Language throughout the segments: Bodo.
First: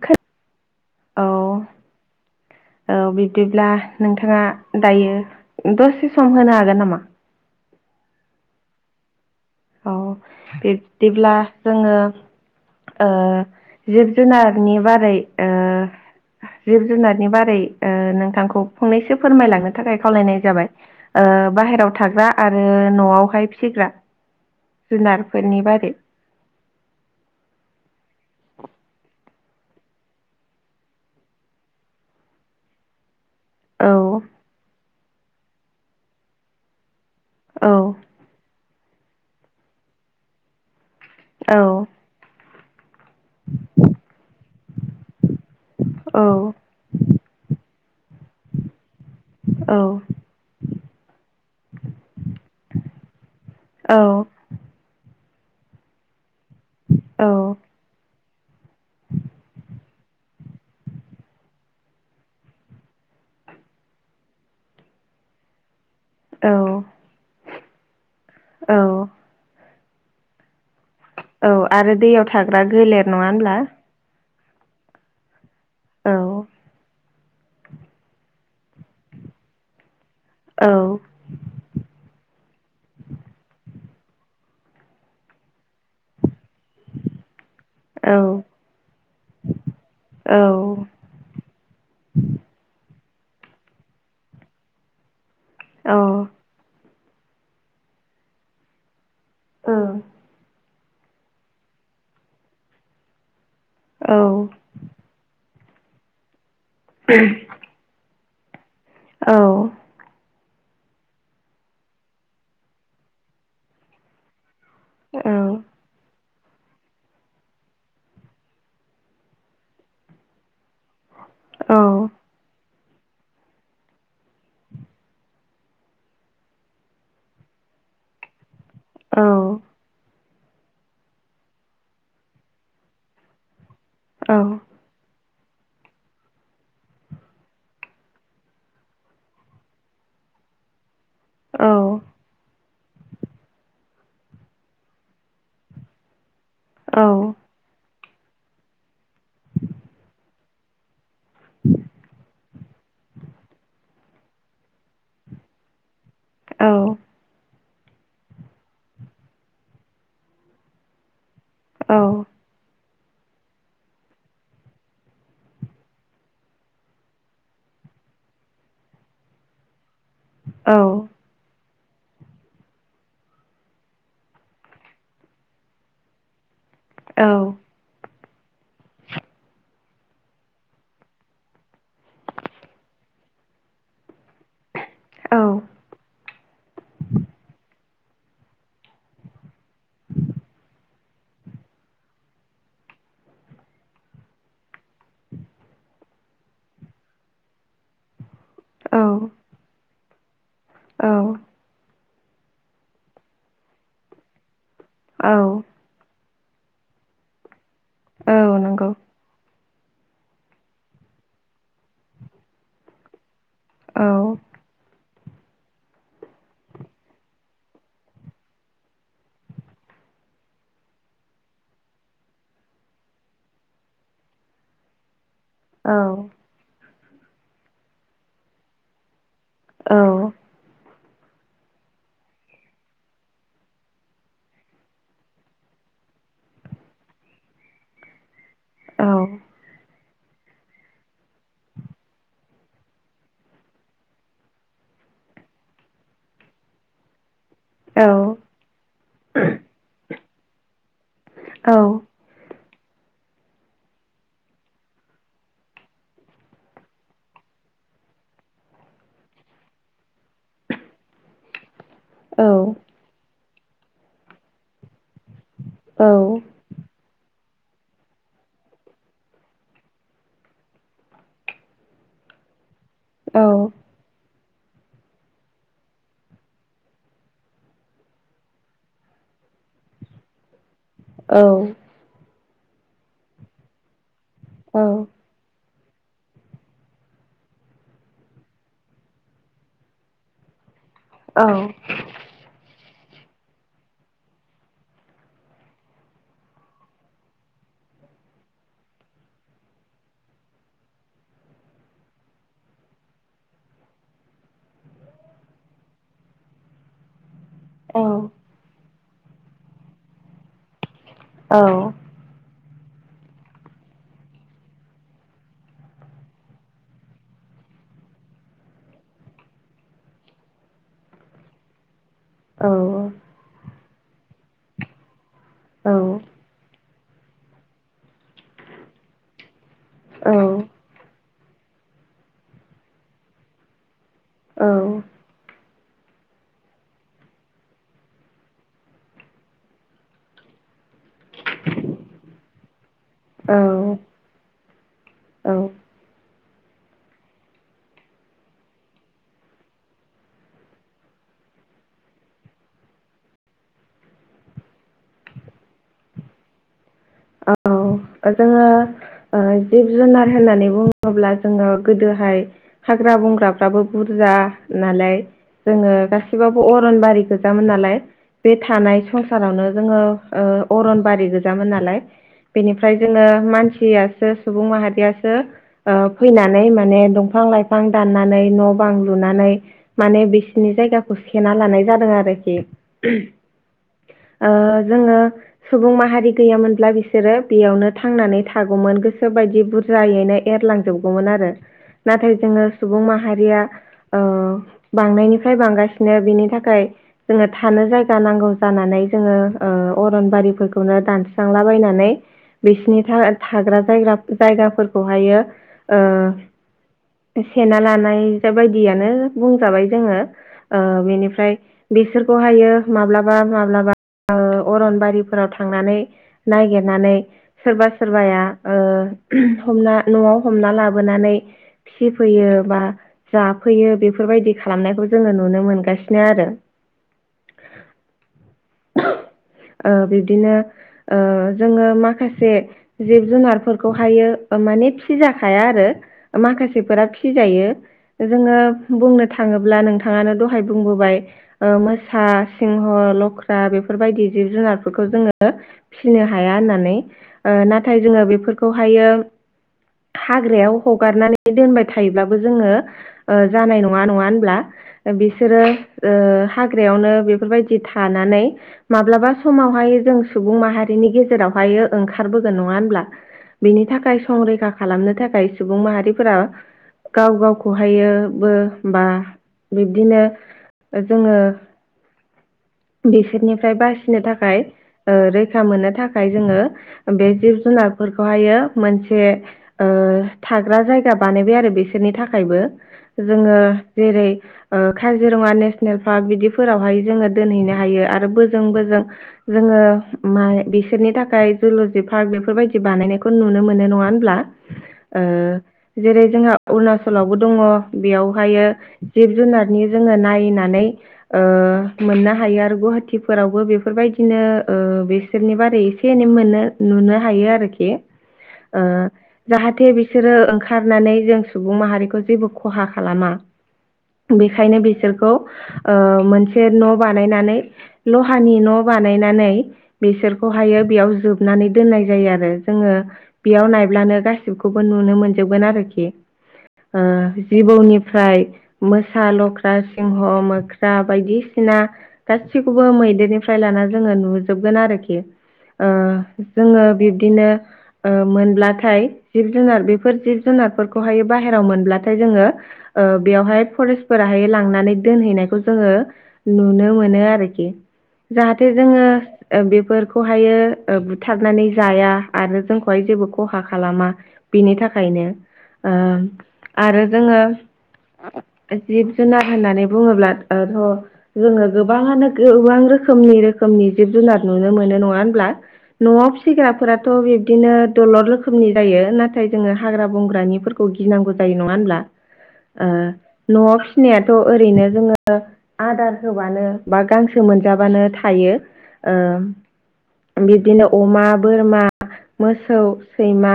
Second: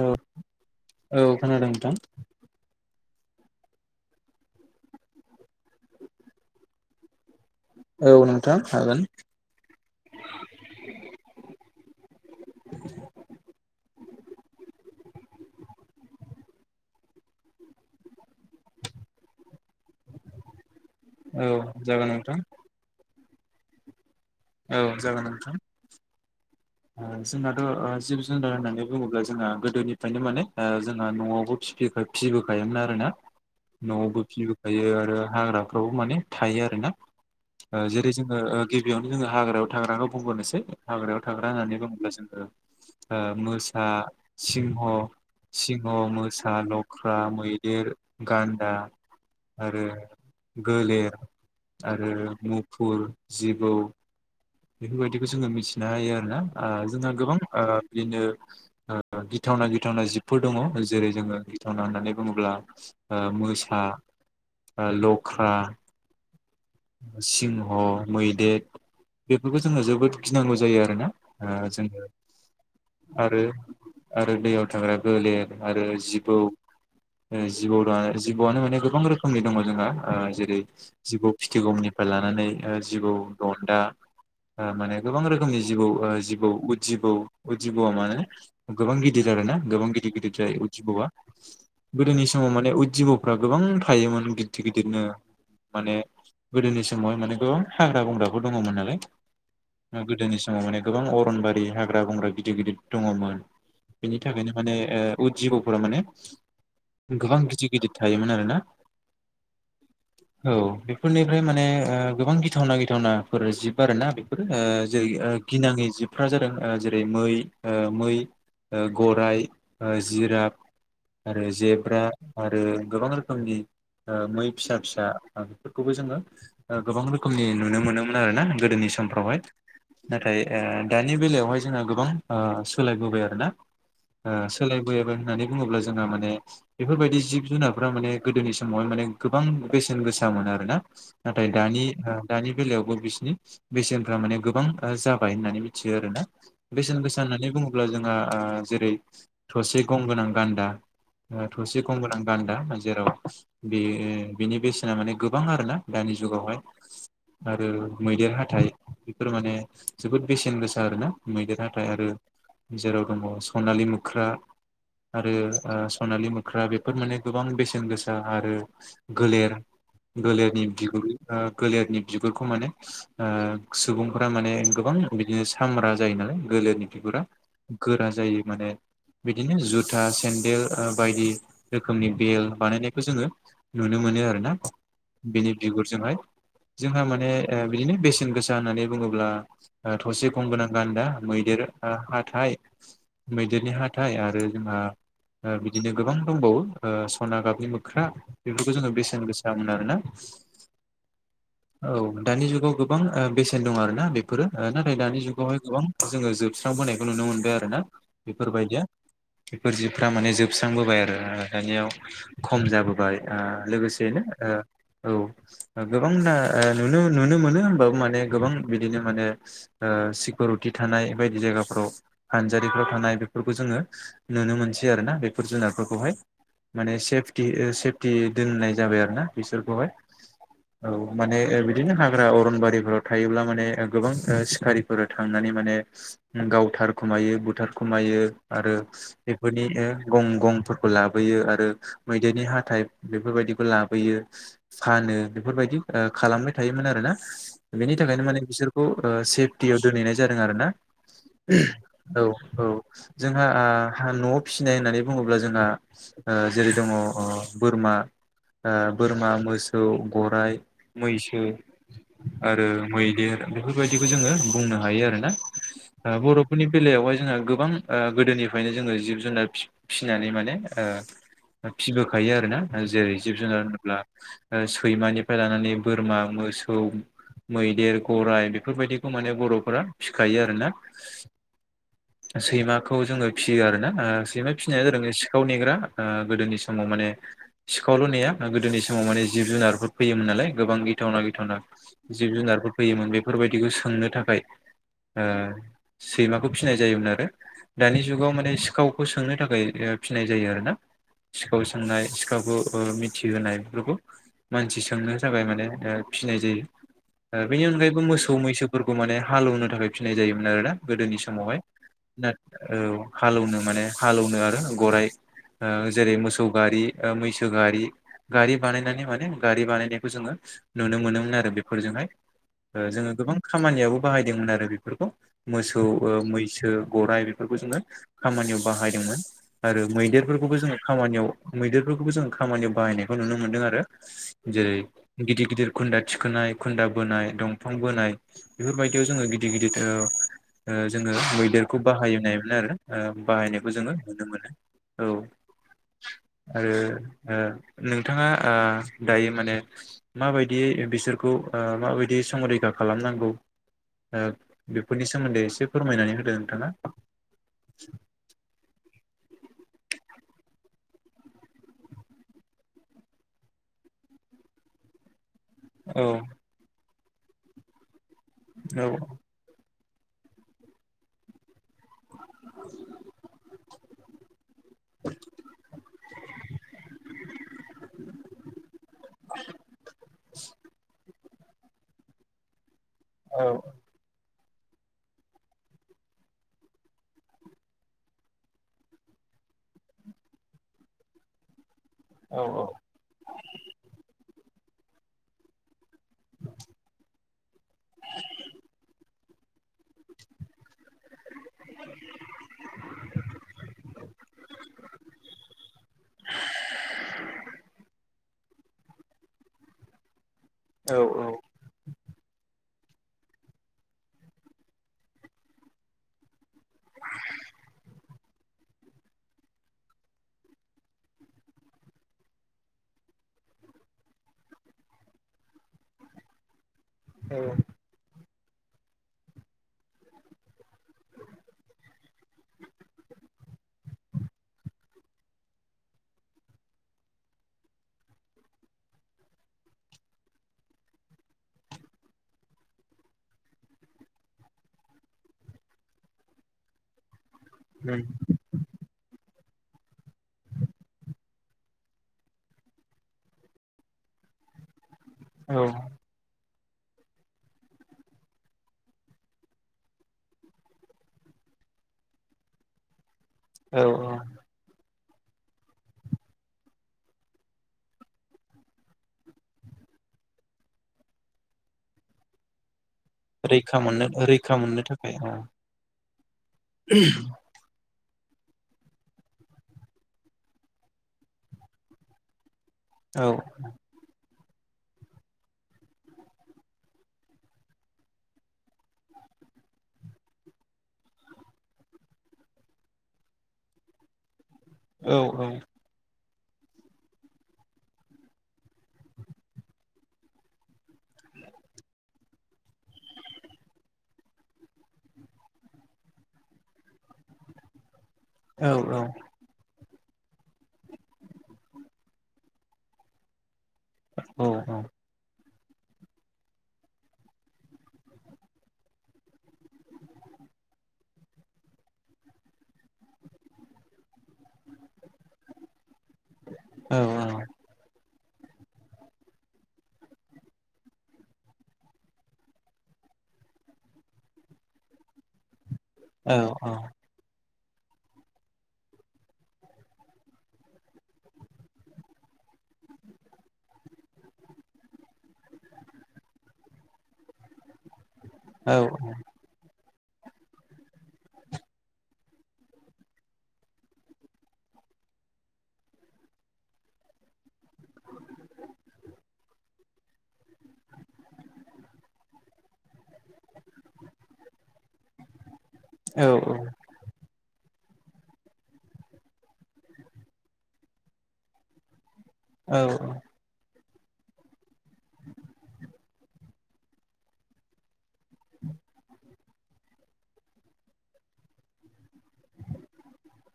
औ औ खोनादों नोंथां औ बिदिब्ला नोंथाङा दायो दसे सम होनो हागोन नामा? औ नोंथां हागोन औ बिबदिब्ला जोङो ओ जिब जुनारनि बारै ओ जिब जुनारनि बारै ओ नोंथांखौ फंनैसो फोरमायलांनो थाखाय खावलायनाय जाबाय। ओ औ बाहेरायाव जागोन थाग्रा नोंथां आरो न'आवहाय फिसिग्रा जुनारफोरनि बारै ओ जोंहाथ' ओ जिब जुनार होननानै बुङोब्ला जोंहा गोदोनिफ्रायनो माने ओ जोंहा न'आवनो फि [unintelligible] फिबोखायोमा आरो ना औ न'आवबो फिबोखायो आरो हाग्राफ्रावबो माने थायो आरो ना औ ओ जेरै जोङो ओ गिबियावनो जोङो हाग्रायाव थाग्राखौ बुंबोननोसै हाग्रायाव थाग्रा औ होननानै बुंब्ला जोङो ओ मोसा सिंह' सिंह, औ मोसा, लख्, रा मैदेर, गान्दा आरो औ गोलेर आरो मुफुर, जिबौ औ बेफोरबायदिखौ जोङो मिथिनो हायो आरोना ओ जोंहा गोबां ओ बिदिनो ओ गिथावना गिथावना जिबफोर दङ' जेरै जोङो गिथावना होननानै बुङोब्ला ओ मो मोसा ओ लख्रा औ सिंह, मैदेर औ बेखौ जोंङो जोबोद गिनांगौ जायो आरोना औ ओ आरो जोङो दैयाव थाग्रा गोलेर नङा आरो होनब्ला? आरो दैयाव थांग्रा गोलेर आरो औ जिबौ ओ जिबौदा जिबौआनो माने गोबां रोखोमनि दङ' जोंहा ओ जेरै औ जिबौ फिथिगुमनिफ्राय लाना नानै ओ जिबौ दनधा ओ माने गोबां रोखोम मानि जिबौ ओ जिबौ बौ उटजिबौ उटजिबौ आ औ माे गोबां गिदिर आरोना गोबां गिदिर गिदिर औ जायो उटजिबौआ गोदोनि समाव माने उदजिबौ खौ गोबां थायोमोन गिददिर गिदिरनो माने औ गोदोनि समाव माने गोबां हाग्रा बंग्राफोर दङ'मोन नालाय औ गोदोनि समाव माने गोबां अरनबारि हाग्रा बंग्रा गिदिर गिदिर दङ'मोन औ बेनि थाखायनो माने ओ उटजिबौ फोरा माने गोबां गिदिर गिदिर थायोमोन आरोना औ औ बेफोरनिफ्राय माने ओ गोबां गिथावना गिथावनाफोर जिब आरो ना बेफोरो ओ जेरै ओ औ औ गिनाङै जिबफ्रा जादों ओ जेरै मै ओ मै ओ गराइ ओ जिराब आरो औ जेब्रा आरो गोबां रोखोमनि ओ मै फिसा फिसा बेफोरखौबो जोङो ओ गोबां रोखोमनि नुनो मोनोमोन आरोना। गोदोनि समफ्रावहाय। नाथाय ओ दानि बेलायावहाय जोंहा गोबां ओ सोलायबोबाय आरो ना। ओ सोलायबोयबो होननानै बुङोब्ला जोंहा माने बेफोरबायदि जिब जुनारफोरा माने गोदोनि समावहाय माने गोबां बेसेन गोसा मोन आरो ना नाथाय दानि ओ दानि बेलायावबो बिसिनि बेसेनफ्रा माने गोबां जाबाय होननानै मिथियो आरोना बेसेन गोसा होननानै बुङोब्ला जों ओ ओ जेरै थसे गं गोनां गान्दा। थसे गं गोनां गान्दा जेराव बे बेनि बेसेना माने गोबां आरो ना। दानि जुगावहाय आरो मैदेर हाथाइ बेफोर माने जोबोद बेसेन गोसा आरोना। मैदेर हाथाय आरो जेराव दङ सनालि मोख्रा आरो ओ सनालि मोख्रा बेफोर माने गोबां बेसेन गोसा आरो गोलेर गोलेरनि बिगुर ओ गोलिरनि बिगुरखौ माने ओ सुबुंफोरा माने गोबां बिदिनो साम्रा जायो नालाय गोलेरनि बिगुरा गोरा जायो माने बिदिनो जुथा सेन्देल ओ बायदि रोखोमनि बेल बानायनायखौ जोङो नुनो मोनो आरो बिनि बिगुरजोंहाय जोंहा माने बिदिनो बेसेन गोसा होननानै बुङोब्ला थसे गं गोनां गान्दा मैदेर हाथथाय मैदेरनि हाथाइ आरो जोंहा ओ बिदिनो गोबां दंबावो ओ सना गाबनि मोख्रा बेफोरखौ जोङो औ बेसेन गोसा मोन आरो ना। औ औ दानि जुगाव गोबां ओ बेसेन दं आरो ना बेफोरो नाथाय दानि औ जुगावहाय गोबां जोङो जोब स्रांबोनायखौ नुनो मोनदों आरो ना। औ नंगौ। बेफोर जिबफ्रा माने जोबस्रांबोबाय आरो दानियाव खम जाबोबाय। ओ औ लोगोसेनो ओ औ गोबांना ओ नुनो मोनो होमबाबो माने गोबां बिदिनो माने सिकिउरिटि थानाय बायदि जायगाफ्राव फानजारिफ्राव थानाय बेफोरखौ जोङो नुनो मोनसै आरोना बे औ जुनारफोरखौहाय माने सेफटि सेफटि दोननाय जाबाय आरो ना। बिसोरखौहाय औ औ माने बिदि बिदिनो हाग्रा अरनबारिफोराव थायोब्ला माने गोबां सिखारिफोर थांनानै माने गाव थार खुमायो बुथार खमायो आरो बेफोरनि गं गंफोरखौ लाबोयो आरो मैदेरनि हाथाय बेफोरबायदिखौ लाबोयो फान होनो बेफोरबायददि खालामबाय थायोमोन आरोना। बेनि औ थाखायनो माने बिसोरखौ ओ सेफटियाव दोनहैनाय जादों आरोना। औ औ औ जोंहा ओ न'आव फिसिनाय होननानै बुङोब्ला जोंहा ओ जेरै दङ बोरमा ओ बोरमा मोसौ गराइ मैसो सो आरो मैदेर बेफोरबायदिखौ जोङो बुंनो हायो आरो बर'फोरनि बेलायावहाय जोंहा गो गोबां ओ गोदोनिफ्रायनो जोङो जिब जुनार फि फिसिनानै माने ओ फिसिबोखायो आरोना जेरै जिब जुनार होनोब्ला सैमानिफ्राय लानानै बो बोरमा मोसौ मैदेर गराइ बेफोरबायदिखौ माने बर'फोरा फिसिखायो आरोना। औ सैमाखौ जोङो फियो आरो ना सैमा फिसिनाया जादों सिखाव नेग्रा ओ गोदोनि समाव माने सिखावल' नेनाया गोदोनि समाव माने जिब जुनारफोर फैयोमोन नालाय गोबां गिथावना गिथावना जिब जुनारफोर फैयोमोन बेफोरबायदिखौ सोंनो थाखाय सैमाखौ फिनाय जायोमोन आरो दानि जुगाव माने सिखावखौ सोंनो थाखाय फिनाय जायो आरो ना सिखाव सोंनाय सिखावखौ मिथिहोनाय बेफोरखौ मानसि सोंनो थाखाय माने फिसिनाय जायो बेनि अनगायैबो औ मोसौ मैसो माने हालेवनो थाखाय फिनाय जायोमोन आरोना गोदोनि समावहाय औ ना औ हालेवनो माने हालेवनो आरो गराय जेरै मोसौ गारि मैसो गारि गारि बानायनानै माने गारि बानायनायखौ जोङो नुनो मोनोमोन आरो बेफोरजोंहाय औ जोङो गोबां खामानियाबो मोन आरो बेफोरखौ मोसौ मैसो गराइ बेफोरखौ जोङो खामानियाव बाहायदोंमोन आरो मैदेरफोरखौबो जोङो खामानियाव मैदेरफोरखौबो जों खामानियाव बाहायनायखौ नुनो मोन्दों आरो औ जेरै गिदिर गिदिर खुन्दा थिखोनाय खुन्दा बोनाय दंफां बोनाय बेफोरबायदियाव जोङो गिदिर गिदिर जोङो मैदेरखौ बाहायनायमोन आरो औ बाहायनायखौ जोङो नुनो मोनो। औ आरो नोंथाङा दायो माने माबायदियै बिसोरखौ माबायदि संरैखा खालामनांगौ। बेफोरनि सोमोन्दै एसे फोरमायनानै होदो नोंथाङा औ जोङो ओ जिब जुनार होननानै बुङोब्ला जोङो गोदो फाय हाग्रा बंग्राफ्राबो बुरजा नालाय जोङो औ गासिबाबो अरनबारि गोजामोन नालाय बे औ थानाय संसारावनो जोङो अरन बारि गोजामोन नालाय बेनिफ्राय जोङो मानसियासो सुबुं माहारियासो फैनानै माने दंफां लाइफां दाननानै न' बां लुनानै माने बिसिनि जायगाखौ सेना लानाय जादों आरोखि औ ओ जोङो सुबुं माहारि गैयामोनब्ला बिसोर सोरो बेयावनो थांनानै थागौमोन गोसो बायदि बुरजायैनो एरलांजोबगौमोन आरो। नाथाय जोङो सुबुं माहारिया ओ बांनायनिफ्राय बांगासिनो बिनि थाखाय जोङो थानो जायगा नांगौ जानानै जोङो अरनबारिफोरखौनो दानसां नै बिसिनि था थाग्रा जायग्रा जायगाफोरखौहायो ओ सेना लानाय बायदियानो बुंजाबाय जोङो ओ औ बेनिफ्राय बिसोरखौहायो माब्लाबा माब्लाबा अरनबारिफोराव थांनानै नायगिर नानै सोरबा सोरबाया हमना न'आव हमना लाबोनानै फिफैयो बा जाफैयो बेफोरबायदि खालामनायखौ जोङो नुनो मोनगासिनो आरो। औ ओ बिब्दिनो ओ जोङो माखासे जिब जुनारफोरखौहायो माने फिजाखाया आरो मा माखासेफोरा फि जायो। जोङो बुंनो थाङोब्ला नोंथाङानो दहाय बुंबोबाय मोसा सिंह लख्रा बेफोरबायदि जिब जुनारफोरखौ जोङो फिसिनो हाया होननानै नाथाय उम जोङो बेफोरखौहायो [inaudible] हाग्रायाव हगारनानै दोनबाय थायोब्लाबो जोङो जानाय नङा नङा होनब्ला? औ बिसोरो ओ हाग्रायावनो बेफोरबायदि थानानै माब्लाबा समावहाय जों सुबुं माहा नि गेजेरावहायो ओंखारबोगोन नङा होनब्ला औ बिनि औ थाखाय संरैखा खालामनो थाखाय सुबुं माहारिफोरा गाव गावखौहायोबो बा बिब्दिनो जोङो [inaudible] बिसोरनिफ्राय रैखा मोननो बासिनो रैखा थाखाय मोननो थाखाय ओ औ रै मोननो थाखाय जोङो बे जिब जुनार फोरखौ हाय मोनसे थाग्रा जायगा बानायबाय आरो बिसोरनि थाखायबो औ जोङो जेरै काजिरङा नेसनेल पार्क बिदिफोरावहाय जोङो दोनहैनो हायो आरो बोजों बोजों जोङो मा बिसोरनि थाखाय जिल'जि पार्क बेफोरबायदि बानायनायखौ जों नुनो मोनो नङा होमबा? औ ओ जेरै जोंहा अरुणाचलावबो दङ बेयावहायो जिब जुनारनि जोङो नायनानै। ओ मोननो हायो आरो गुवाहाटिफोरावबो बेफोरबायदिनो ओ बिसोरनि बारै एसे एनै मोननो हायो आरोखि। औ ओ जाहाथे बि बिसोरो ओंखारनानै जों सुबुं माहारिखौ जेबो खहा खालामा। औ बेखायनो बिसोरखौ ओ मोनसे न' बानायनानै लहानि न' बानायनानै। बेसोरखौहायो बेयाव जोबनानै दोननाय जायो आरो जोङो बेयाव नायब्लानो गासिखौबो नु नुनो मोनजोबगोन आरोखि औ ओ जिबौनि फ्राय मोसा लख्रा सिंह मोख्रा बायदिसिना गासिखौबो मैदेरनिफ्राय लाना जोङो नुजोबगोन आरोखि ओ औ जोङो बिब्दिनो ओ मोनब्लाथाय जिब जुनार बेफोर जिब जुनारफोरखौहायो बाहेरायाव मोनब्लाथाय जोङो ओ बेवहाय फरेस्टफोराहाय लांनानै दोनहैनायखौ जोङो नुनो मोनो आरोखि। जाहाथे जोङो ओ बेफोरखौहायो ओ बुथारनानै जाया आरो जोंखौहाय जेबो खहा खालामा बिनि नि थाखायनो ओ आरो जोङो जिब जुनार होननानै बुङोब्लाथ' जोङो गोबाङानो गोबां रोख रोखोमनि रोखोमनि जिब जुनार नुनो मोनो नङा होनब्ला औ न'आव फिसिग्राफोराथ' बिदिनो दलद रोखोमनि जायो नाथाय जोङो हाग्रा बंग्रानिफोरखौ गिनांगौ जायो नङा होनब्ला? औ ओ औ न'आव फिसिनायाथ' ओरैनो जोङो आदार होबानो बा गांसो मोनजाबानो थायो। ओ बिदिनो अमा बोरमा मोसौ सैमा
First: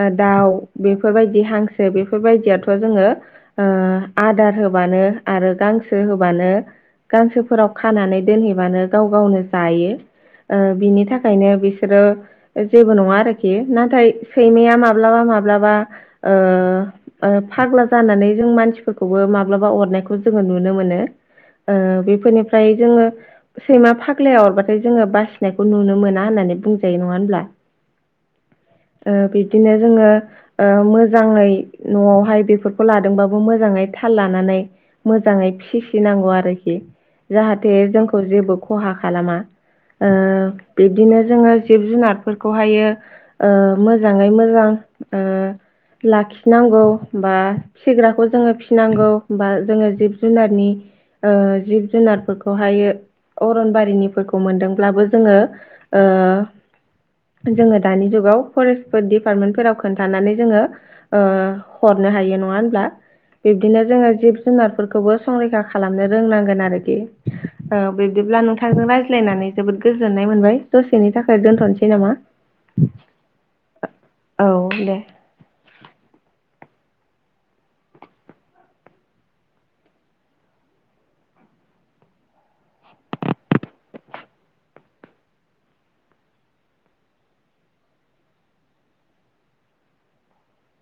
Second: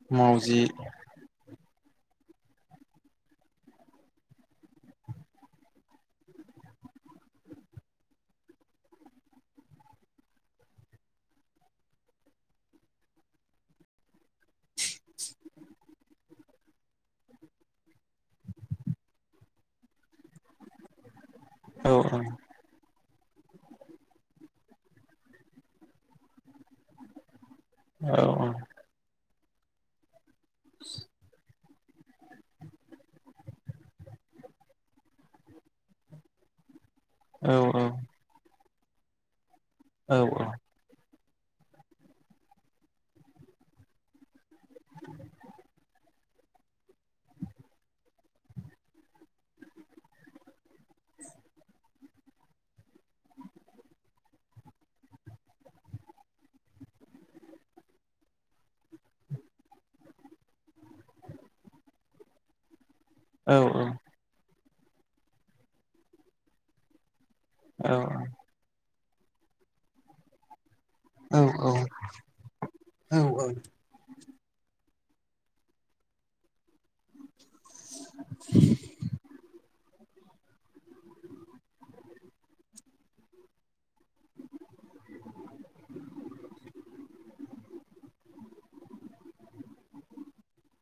ओ दाउ मावजि बेफोरबायदि हांस बेफोरबायदियाथ' जोङो ओ आदार होबानो आरो गांसो होबानो गांसोफोराव खानानै दोनहैबानो गाव गावनो जायो ओ बिनि थाखायनो बिसोरो जेबो नङा आरोखि नाथाय सैमाया माब्लाबा माब्लाबा ओ ओ फाग्ला जानानै जों मानसिफोरखौबो माब्लाबा अरनायखौ जोङो नुनो मोनो। ओ औ बेफोरनिफ्राय जोङो सैमा फाग फाग्लाया अरबाथाय जोङो बासिनायखौ नुनो मोना होननानै बुंजायो नङा होनब्ला? औ औ। बिदिनो जोंङो ओ मोजांयै न'आवहाय बेफोरखौ लादोंबो मोजांयै थाल लानानै मोजाङै फिसिनांगौ आरोखि। औ जाहाथे जोंखौ जेबो खहा खालामा ओ औ बिदिनो जोङो जिब जुनारफोरखौहायो ओ मोजाङै मोजां ओ लाखिनांगौ बा फिसिग्राखौ जोङो फिनांगौ बा जोङो जिब जुनारनि ओ जिब जुनारफोरखौहायो अरन बारि [unintelligible] मोनदोंब्लाबो जोङो ओ जोङो दानि जुगाव फरेस्टफोर दिपार्टमेन्टफोराव खोन्थानानै जोङो ओ हर नो हायो नङा होमब्ला? औ बिब्दिनो जोङो जिब जुनारफोरखौबो संरैखा खालामनो रोंनांगोन आरोखि। औ बिब्दिब्ला नोंथांजों रायज्लायनानै जोबोद गोजोननाय मोनबाय। दसेनि औ थाखाय दोनथ'नोसै नामा? औ औ औ दे। [unintelligible] [unintelligible] [unintelligible]